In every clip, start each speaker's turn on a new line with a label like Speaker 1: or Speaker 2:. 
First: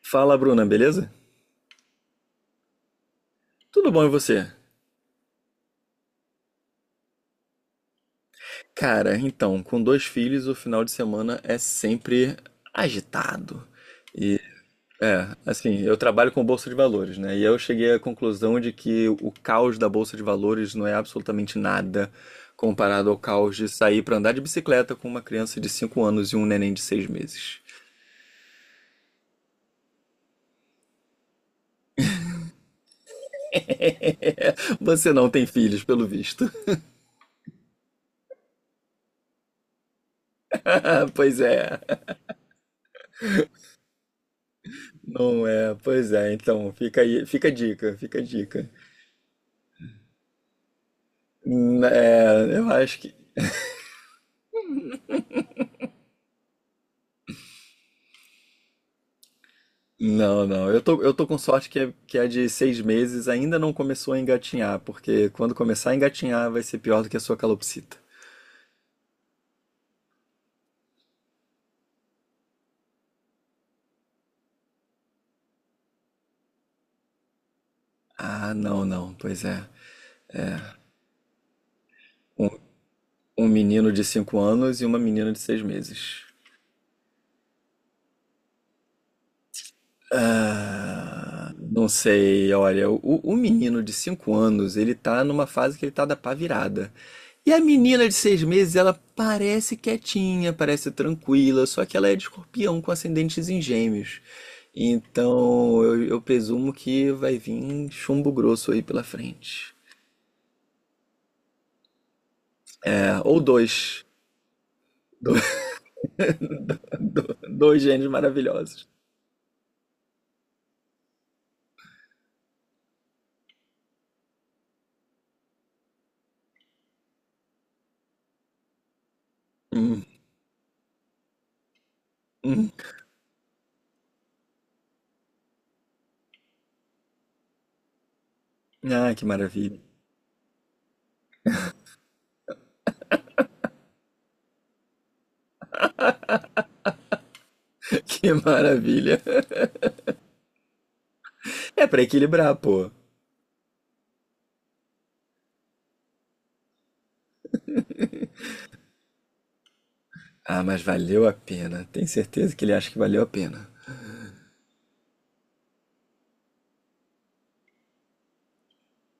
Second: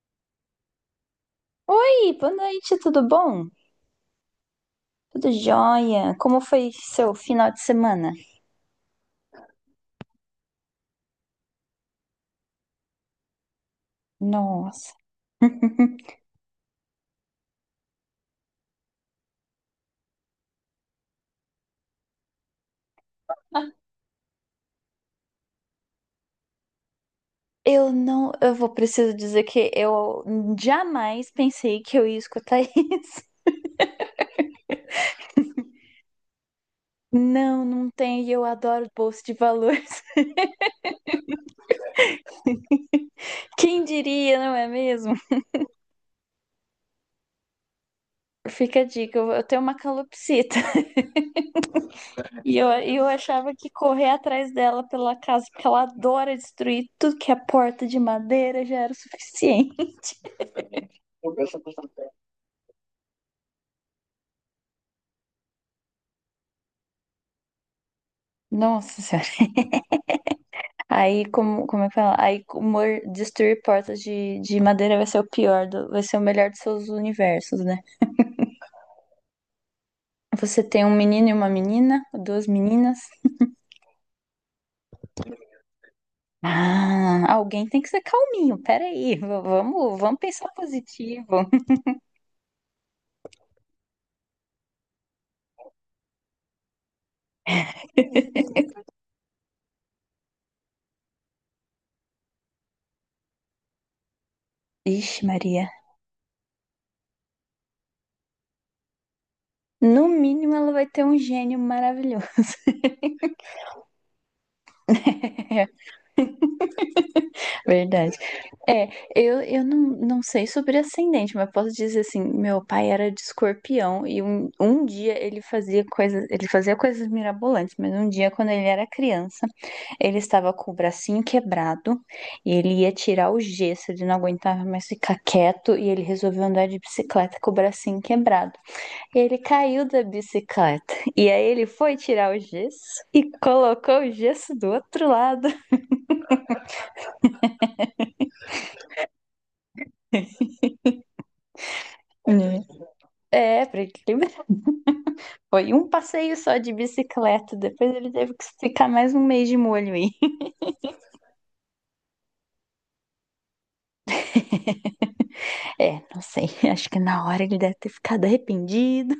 Speaker 1: Fala, Bruna, beleza?
Speaker 2: Oi, boa noite, tudo bom?
Speaker 1: Tudo bom e você?
Speaker 2: Tudo jóia? Como foi seu final de semana?
Speaker 1: Cara, então, com dois filhos, o final de semana é sempre agitado.
Speaker 2: Nossa.
Speaker 1: É, assim, eu trabalho com bolsa de valores, né? E eu cheguei à conclusão de que o caos da bolsa de valores não é absolutamente nada comparado ao caos de sair pra andar de bicicleta com uma criança de 5 anos e um neném de 6 meses.
Speaker 2: Eu não, eu vou preciso dizer que eu jamais pensei que eu ia escutar isso.
Speaker 1: Você não tem filhos, pelo visto.
Speaker 2: Não, não tem, e eu adoro bolsa de valores.
Speaker 1: Pois é.
Speaker 2: Quem diria, não é mesmo?
Speaker 1: Não é, pois é. Então, fica aí, fica a dica, fica a dica.
Speaker 2: Fica a dica, eu tenho uma calopsita.
Speaker 1: Hum. É,
Speaker 2: E
Speaker 1: eu
Speaker 2: eu,
Speaker 1: acho
Speaker 2: eu
Speaker 1: que.
Speaker 2: achava que correr atrás dela pela casa, porque ela adora destruir tudo que é porta de madeira, já era o suficiente.
Speaker 1: Não, não. Eu tô com sorte que é de 6 meses, ainda não começou a engatinhar, porque quando começar a engatinhar vai ser pior do que a sua calopsita.
Speaker 2: Nossa. Aí, como é que fala? Aí, destruir portas de madeira vai ser vai ser o melhor dos seus universos, né?
Speaker 1: Ah, não, não. Pois é.
Speaker 2: Você tem um menino e uma menina, duas
Speaker 1: Um,
Speaker 2: meninas.
Speaker 1: um menino de 5 anos e uma menina de 6 meses.
Speaker 2: Ah, alguém tem que ser calminho, peraí, vamos, vamos pensar positivo.
Speaker 1: Ah, não sei, olha, o menino de 5 anos, ele tá numa fase que ele tá da pá virada. E a menina de 6 meses, ela parece quietinha, parece tranquila, só que ela é de escorpião com ascendentes em gêmeos.
Speaker 2: Ixi, Maria.
Speaker 1: Então, eu presumo que vai vir chumbo grosso aí pela frente.
Speaker 2: No mínimo, ela vai ter um gênio maravilhoso.
Speaker 1: É, ou dois. Do- Dois gênios
Speaker 2: Verdade.
Speaker 1: maravilhosos.
Speaker 2: É, eu não, não sei sobre ascendente, mas posso dizer assim, meu pai era de escorpião e um dia ele fazia coisas mirabolantes, mas um dia quando ele era criança,
Speaker 1: Hum,
Speaker 2: ele estava com o bracinho quebrado e
Speaker 1: hum.
Speaker 2: ele ia tirar o gesso, ele não aguentava mais ficar quieto e ele resolveu andar de bicicleta com o bracinho quebrado.
Speaker 1: Ah,
Speaker 2: E
Speaker 1: que
Speaker 2: ele
Speaker 1: maravilha.
Speaker 2: caiu da bicicleta e aí ele foi tirar o gesso e colocou o gesso do outro lado.
Speaker 1: Que maravilha. É pra equilibrar,
Speaker 2: Né?
Speaker 1: pô.
Speaker 2: É, pra ele. Foi um passeio só de bicicleta, depois ele teve que ficar mais um mês de molho aí.
Speaker 1: Ah, mas valeu a pena. Tenho certeza que ele acha que valeu a pena.
Speaker 2: É, não sei, acho que na hora ele deve ter ficado arrependido.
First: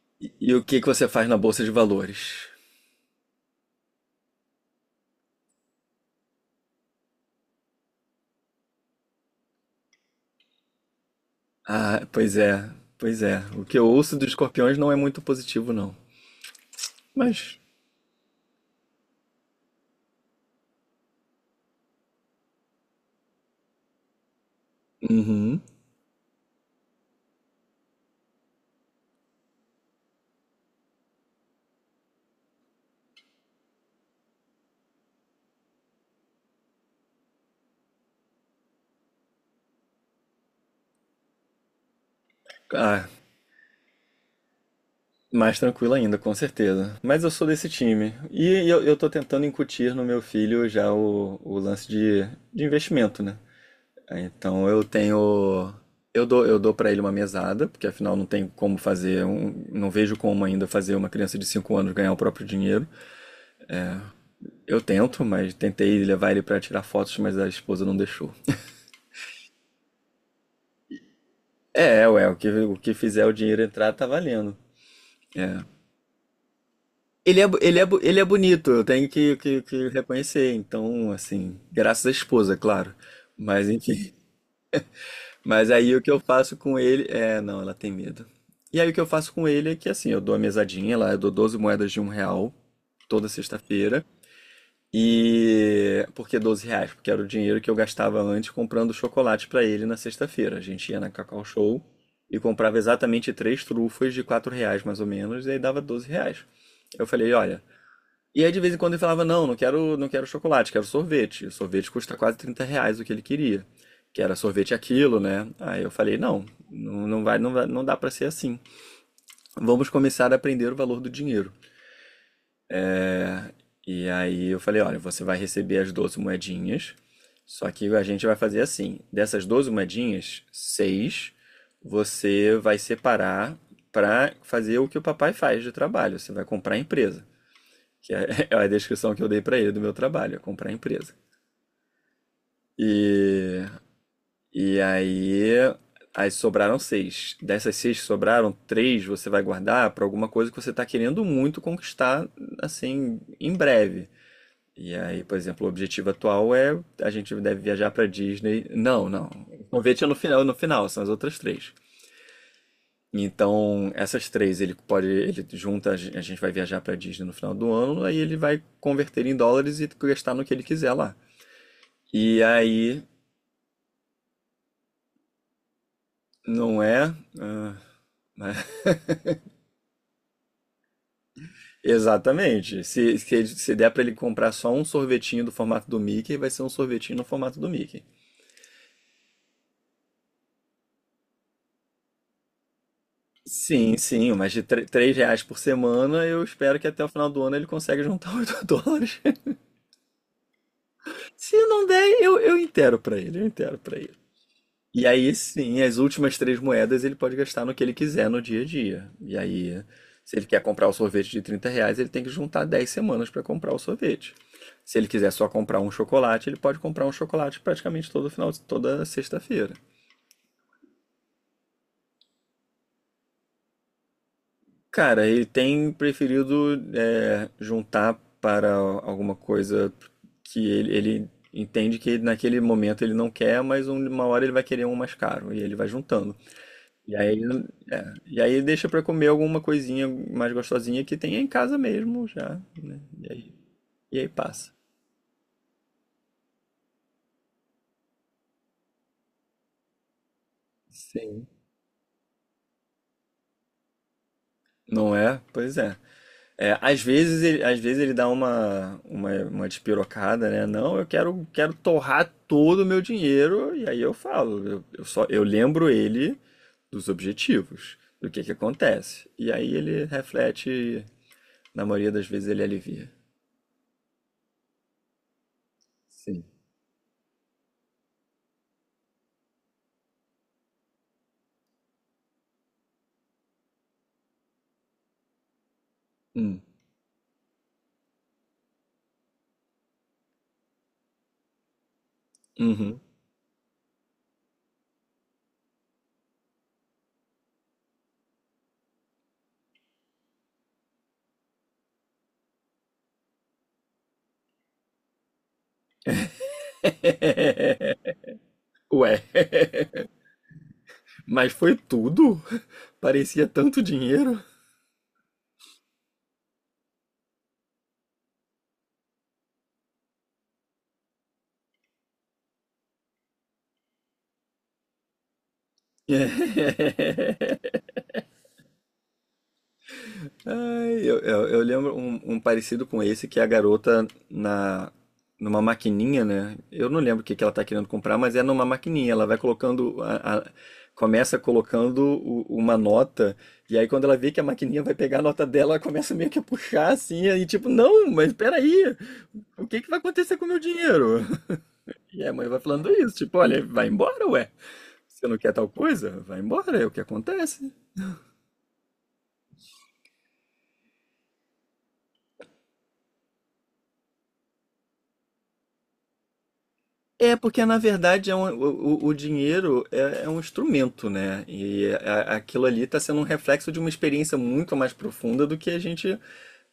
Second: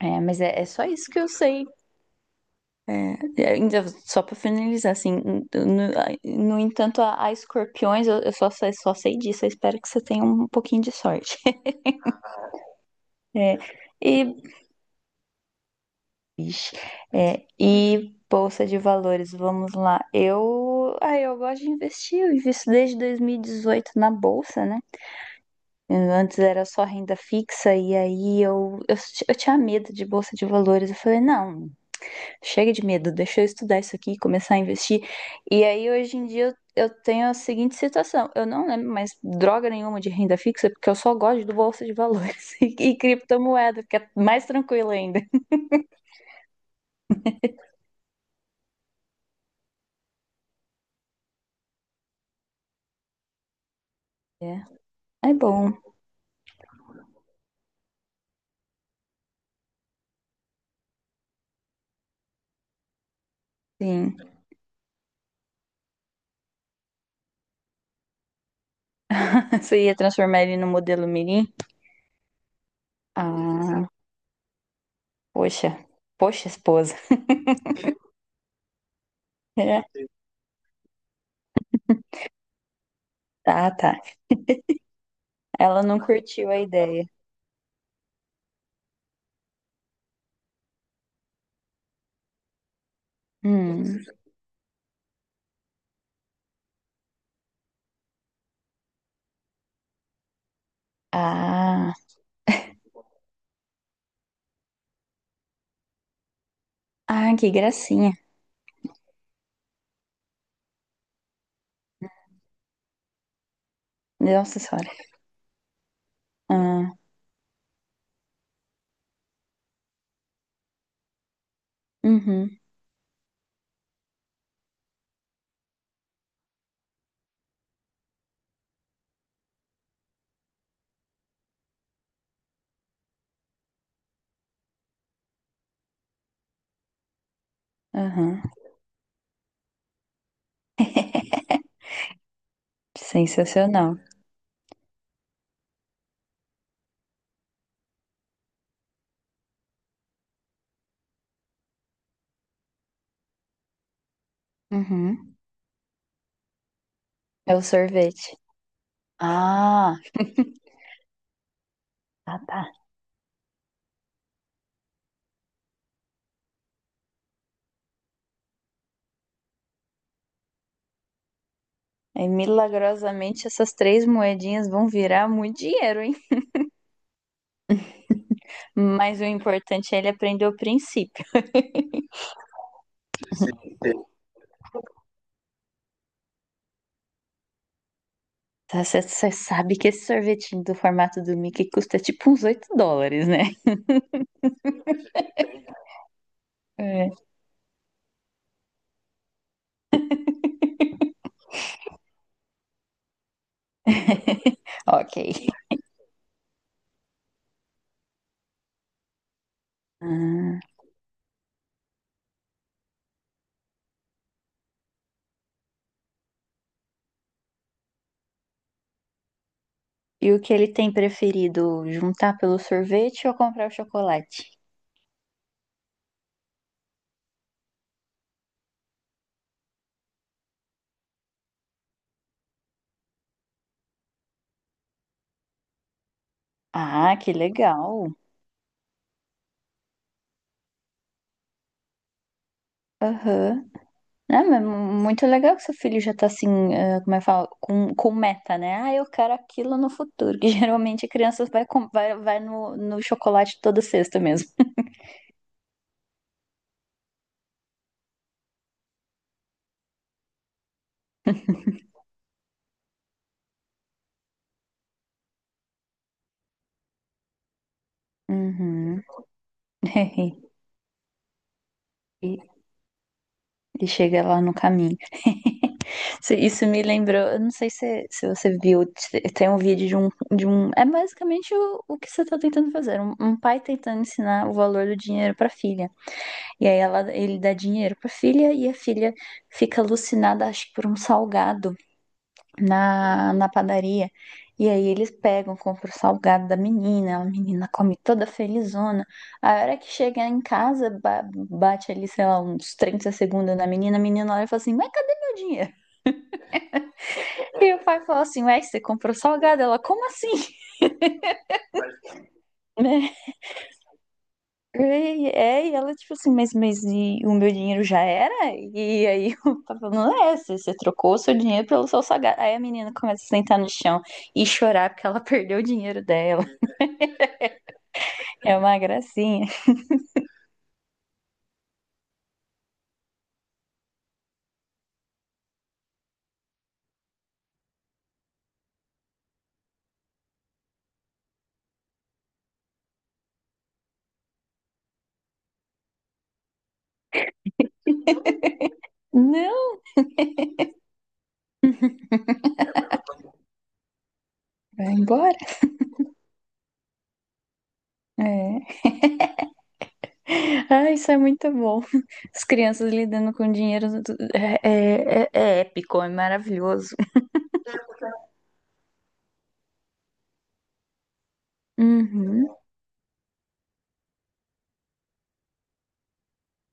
Speaker 2: É, mas
Speaker 1: E o
Speaker 2: é
Speaker 1: que
Speaker 2: só
Speaker 1: que você
Speaker 2: isso que
Speaker 1: faz
Speaker 2: eu
Speaker 1: na bolsa
Speaker 2: sei.
Speaker 1: de valores?
Speaker 2: Ainda só pra finalizar, assim, no, no entanto, a escorpiões, só sei disso, eu espero que você tenha um pouquinho de sorte.
Speaker 1: Ah, pois é, pois é.
Speaker 2: É,
Speaker 1: O que eu ouço dos
Speaker 2: e,
Speaker 1: escorpiões não é muito positivo, não.
Speaker 2: ixi, é,
Speaker 1: Mas,
Speaker 2: e bolsa de valores, vamos lá. Eu, ah, eu gosto de investir, eu invisto desde 2018 na bolsa, né?
Speaker 1: uhum.
Speaker 2: Antes era só renda fixa e aí eu tinha medo de bolsa de valores. Eu falei, não, chega de medo, deixa eu estudar isso aqui e começar a investir. E aí hoje em dia eu tenho a seguinte situação: eu não lembro mais droga nenhuma de renda fixa, porque eu só gosto do bolsa de valores e
Speaker 1: Ah,
Speaker 2: criptomoeda, que é mais tranquilo ainda.
Speaker 1: mais tranquilo ainda, com certeza. Mas eu sou desse time. E eu tô tentando incutir no meu filho já o lance de investimento, né?
Speaker 2: É,
Speaker 1: Então eu
Speaker 2: é bom,
Speaker 1: tenho. Eu dou para ele uma mesada, porque afinal não tem como fazer. Não vejo como ainda fazer uma criança de 5 anos ganhar o próprio dinheiro.
Speaker 2: sim.
Speaker 1: Eu tento, mas tentei levar ele pra tirar fotos, mas a esposa não deixou.
Speaker 2: Você ia transformar ele no modelo Mirim?
Speaker 1: É, ué, o que fizer o dinheiro
Speaker 2: Ah,
Speaker 1: entrar tá valendo. É.
Speaker 2: poxa, poxa, esposa.
Speaker 1: Ele é bonito, eu tenho
Speaker 2: É,
Speaker 1: que reconhecer. Então, assim, graças à esposa, claro. Mas
Speaker 2: tá, tá.
Speaker 1: enfim. Mas
Speaker 2: Ela
Speaker 1: aí
Speaker 2: não
Speaker 1: o que eu
Speaker 2: curtiu
Speaker 1: faço
Speaker 2: a
Speaker 1: com ele.
Speaker 2: ideia.
Speaker 1: É, não, ela tem medo. E aí o que eu faço com ele é que assim, eu dou a mesadinha lá, eu dou 12 moedas de R$ 1 toda
Speaker 2: Hum.
Speaker 1: sexta-feira. E por que R$ 12? Porque era o dinheiro que eu gastava antes comprando chocolate para ele na sexta-feira. A gente ia na Cacau Show
Speaker 2: Ah,
Speaker 1: e comprava exatamente três trufas de R$ 4 mais ou menos, e aí dava R$ 12. Eu falei,
Speaker 2: ah, que
Speaker 1: olha.
Speaker 2: gracinha.
Speaker 1: E aí de vez em quando ele falava, não, não quero, não quero chocolate, quero sorvete. O sorvete custa quase R$ 30 o que ele queria. Que era
Speaker 2: Nossa
Speaker 1: sorvete
Speaker 2: senhora.
Speaker 1: aquilo, né? Aí eu falei, não,
Speaker 2: Ah,
Speaker 1: não, não vai, não vai, não dá para ser assim. Vamos começar a aprender o valor do dinheiro.
Speaker 2: uhum,
Speaker 1: E aí eu falei, olha, você vai receber as 12 moedinhas, só que a gente vai fazer assim, dessas 12 moedinhas, seis você vai separar para fazer o que o papai faz de trabalho, você vai comprar a empresa, que
Speaker 2: uhum.
Speaker 1: é, é a descrição que eu dei para ele do meu trabalho, é comprar a empresa. E,
Speaker 2: Sensacional.
Speaker 1: e aí, sobraram seis. Dessas seis que sobraram, três você vai guardar para alguma coisa que você está querendo muito conquistar, assim, em breve. E aí, por
Speaker 2: Uhum.
Speaker 1: exemplo, o objetivo atual é a gente
Speaker 2: É
Speaker 1: deve
Speaker 2: o
Speaker 1: viajar para
Speaker 2: sorvete.
Speaker 1: Disney. Não, não. O
Speaker 2: Ah,
Speaker 1: convite é no final, no final, são as outras três.
Speaker 2: ah, tá.
Speaker 1: Então, essas três, ele pode, ele junta, a gente vai viajar para Disney no final do ano, aí ele vai converter em dólares e gastar no que ele quiser lá.
Speaker 2: É,
Speaker 1: E aí,
Speaker 2: milagrosamente essas três moedinhas vão virar muito dinheiro, hein?
Speaker 1: não é, ah, mas-
Speaker 2: Mas o importante é ele aprender o princípio.
Speaker 1: exatamente. Se der para ele comprar só um sorvetinho do formato do Mickey, vai ser um sorvetinho no formato do Mickey.
Speaker 2: Você sabe que esse sorvetinho do formato do Mickey custa tipo uns 8 dólares, né?
Speaker 1: Sim, sim, mas de R$ 3 por semana, eu espero que até o
Speaker 2: É.
Speaker 1: final do ano ele consiga juntar US$ 8. Se não der, eu intero pra ele, eu intero pra ele. E aí,
Speaker 2: Ok.
Speaker 1: sim, as últimas 3 moedas ele pode gastar no que ele quiser no dia a dia. E aí, se ele quer
Speaker 2: Ah,
Speaker 1: comprar o sorvete de R$ 30, ele tem que juntar 10 semanas para comprar o sorvete. Se ele quiser só comprar um chocolate, ele pode comprar um chocolate praticamente todo final, toda sexta-feira.
Speaker 2: e o que ele tem preferido? Juntar pelo sorvete ou comprar o chocolate?
Speaker 1: Cara, ele tem preferido é, juntar para alguma coisa que ele entende que naquele momento ele não quer, mas uma hora ele vai querer um mais caro e ele vai juntando. E
Speaker 2: Ah,
Speaker 1: aí,
Speaker 2: que
Speaker 1: é,
Speaker 2: legal.
Speaker 1: e aí deixa para comer alguma coisinha mais gostosinha que tem em casa mesmo já, né? E aí,
Speaker 2: Aham.
Speaker 1: e aí
Speaker 2: Ah, mas
Speaker 1: passa.
Speaker 2: muito legal que seu filho já tá assim, ah, como é que fala, com meta, né? Ah, eu quero aquilo no futuro. Que geralmente a criança
Speaker 1: Sim.
Speaker 2: vai no chocolate toda sexta mesmo.
Speaker 1: Não é? Pois é. É, às vezes ele dá uma despirocada, né? Não, eu quero torrar todo o meu dinheiro, e aí eu falo, eu lembro ele dos objetivos, do que
Speaker 2: Uhum.
Speaker 1: acontece. E aí ele reflete, e, na maioria das
Speaker 2: E,
Speaker 1: vezes ele alivia.
Speaker 2: e chega lá no caminho.
Speaker 1: Sim.
Speaker 2: Isso me lembrou, eu não sei se você viu, tem um vídeo de um. É basicamente o que você tá tentando fazer. Um pai tentando ensinar o valor do dinheiro pra filha.
Speaker 1: Hum.
Speaker 2: E aí ele dá dinheiro pra filha e a filha fica alucinada, acho que por um salgado
Speaker 1: Uhum.
Speaker 2: na padaria. E aí eles pegam, compram o salgado da menina, a menina come toda felizona. A hora que chega em casa, bate ali, sei lá, uns 30 segundos na menina, a menina olha e fala assim, mas cadê meu dinheiro? E o pai fala assim, ué, você comprou
Speaker 1: Ué,
Speaker 2: salgado? Ela, como assim?
Speaker 1: mas foi tudo? Parecia tanto dinheiro.
Speaker 2: E, é, e ela, tipo assim, mas e o meu dinheiro já era? E aí o papai falando, é, você trocou o seu dinheiro pelo seu sagrado. Aí a menina começa a sentar no chão e chorar porque ela perdeu o dinheiro dela. É uma gracinha.
Speaker 1: Ai, eu lembro um parecido com esse que é a garota na numa maquininha, né? Eu não lembro o que que ela tá querendo comprar, mas é numa maquininha. Ela vai colocando começa colocando uma nota e aí quando ela vê que a maquininha vai pegar a nota dela, ela começa meio que a puxar assim, aí tipo, não, mas peraí, o que
Speaker 2: Não,
Speaker 1: que vai acontecer com o meu dinheiro? E a mãe vai falando isso, tipo, olha, vai embora, ué.
Speaker 2: vai
Speaker 1: Você não
Speaker 2: embora.
Speaker 1: quer tal coisa? Vai embora, é o que acontece.
Speaker 2: É. Ah, isso é muito bom. As crianças lidando com dinheiro é épico, é maravilhoso.
Speaker 1: É, porque na verdade é o dinheiro é um instrumento, né? E
Speaker 2: Uhum,
Speaker 1: aquilo ali está sendo um reflexo de uma experiência muito mais profunda do que a gente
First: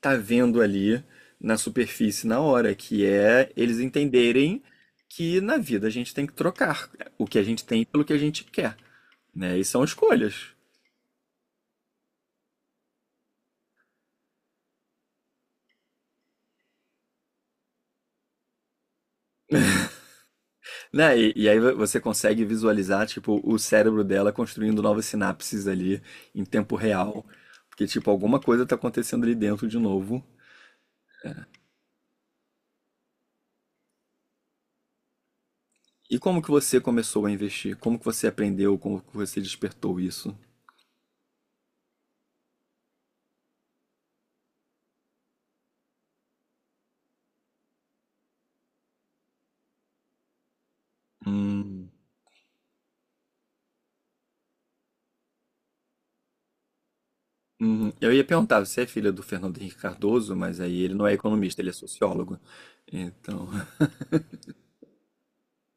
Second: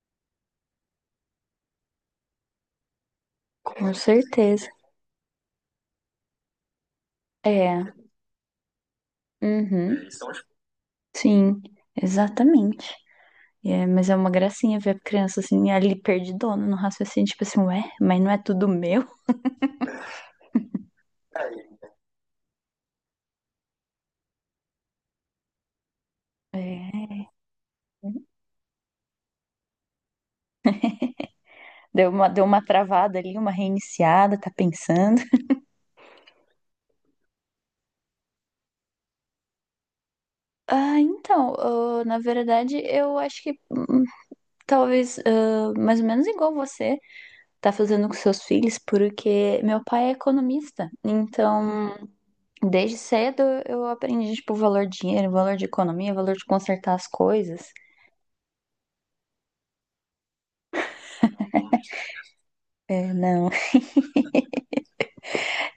Speaker 1: tá vendo ali na superfície na hora, que é eles
Speaker 2: com
Speaker 1: entenderem
Speaker 2: certeza.
Speaker 1: que na vida a gente tem que trocar o que a gente tem
Speaker 2: É,
Speaker 1: pelo que a gente quer, né? E são
Speaker 2: uhum,
Speaker 1: escolhas,
Speaker 2: sim, exatamente. E mas é uma gracinha ver a criança assim, ali perdidona no raciocínio, tipo assim, ué, mas não é tudo meu?
Speaker 1: né? E aí você consegue visualizar, tipo, o cérebro dela construindo novas sinapses ali em tempo real,
Speaker 2: É.
Speaker 1: porque, tipo, alguma coisa tá acontecendo ali dentro de novo.
Speaker 2: Deu uma travada ali, uma reiniciada, tá pensando.
Speaker 1: E como que você começou a investir? Como que você aprendeu? Como que você despertou isso?
Speaker 2: Ah, então, ah, na verdade, eu acho que talvez ah, mais ou menos igual você tá fazendo com seus filhos, porque meu pai é economista.
Speaker 1: Hum,
Speaker 2: Então, desde cedo eu aprendi, tipo, o valor de dinheiro, o valor de economia, o valor de consertar as coisas.
Speaker 1: uhum. Eu ia perguntar, você é filha do Fernando Henrique Cardoso, mas aí ele não é economista, ele é sociólogo.
Speaker 2: É,
Speaker 1: Então,
Speaker 2: né?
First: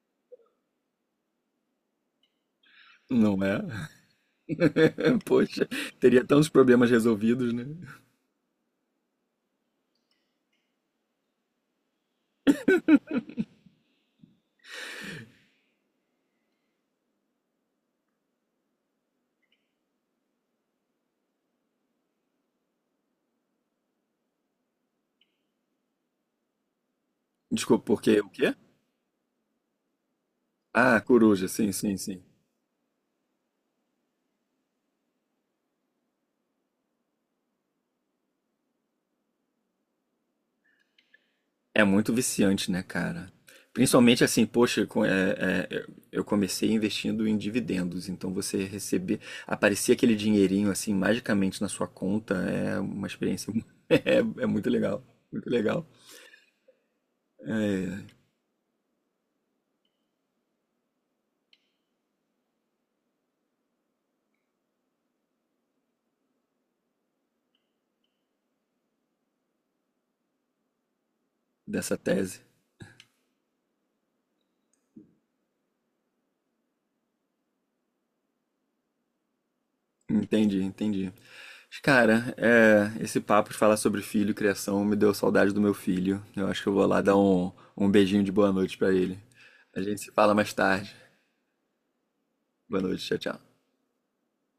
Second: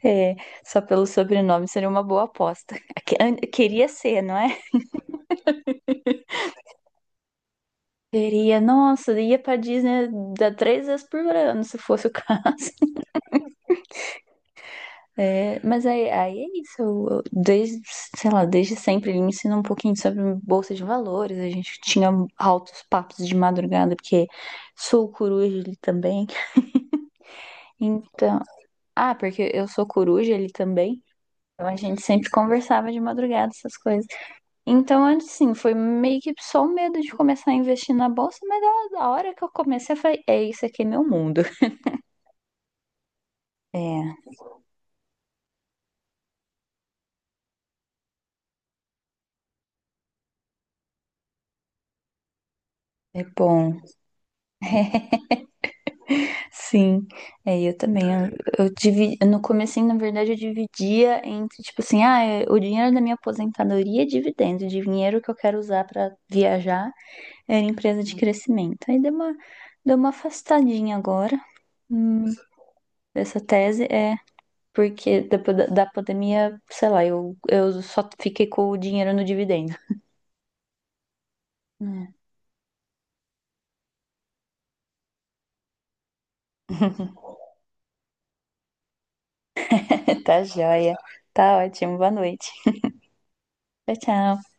Speaker 2: É, só pelo sobrenome seria uma boa aposta.
Speaker 1: não é?
Speaker 2: Queria ser, não é?
Speaker 1: Poxa, teria tantos problemas resolvidos, né?
Speaker 2: Queria, nossa, ia pra Disney da três vezes por ano, se fosse o caso. É, mas aí é isso. Desde, sei lá, desde sempre ele me ensinou um pouquinho sobre bolsa de valores. A gente tinha altos papos de madrugada, porque sou coruja ele também.
Speaker 1: Desculpa, porque o
Speaker 2: Então,
Speaker 1: quê?
Speaker 2: ah, porque eu sou coruja ele
Speaker 1: Ah,
Speaker 2: também.
Speaker 1: coruja,
Speaker 2: Então
Speaker 1: sim,
Speaker 2: a
Speaker 1: sim,
Speaker 2: gente
Speaker 1: sim.
Speaker 2: sempre conversava de madrugada essas coisas. Então, assim, foi meio que só o medo de começar a investir na bolsa, mas a hora que eu comecei, eu falei, é isso aqui é meu mundo.
Speaker 1: É muito viciante, né, cara?
Speaker 2: É,
Speaker 1: Principalmente assim, poxa, eu comecei investindo em dividendos, então você receber, aparecer aquele dinheirinho assim magicamente na sua conta é uma
Speaker 2: é
Speaker 1: experiência,
Speaker 2: bom.
Speaker 1: é muito legal
Speaker 2: Sim, é, eu também. Eu dividi, no comecinho, na verdade, eu dividia entre, tipo assim, ah, é, o dinheiro da minha aposentadoria é dividendo, o dinheiro que eu quero usar pra viajar era empresa de crescimento. Aí deu uma afastadinha agora,
Speaker 1: dessa
Speaker 2: hum,
Speaker 1: tese.
Speaker 2: dessa tese. É, porque depois da pandemia, sei lá, eu só fiquei com o dinheiro no dividendo.
Speaker 1: Entendi, entendi. Mas, Cara, é, esse papo de falar sobre filho e criação me deu saudade do meu filho. Eu acho que eu vou lá dar um beijinho de boa noite pra ele. A gente se fala
Speaker 2: Tá
Speaker 1: mais
Speaker 2: joia.
Speaker 1: tarde.
Speaker 2: Tá ótimo. Boa noite.
Speaker 1: Boa noite, tchau, tchau.
Speaker 2: Tchau, tchau.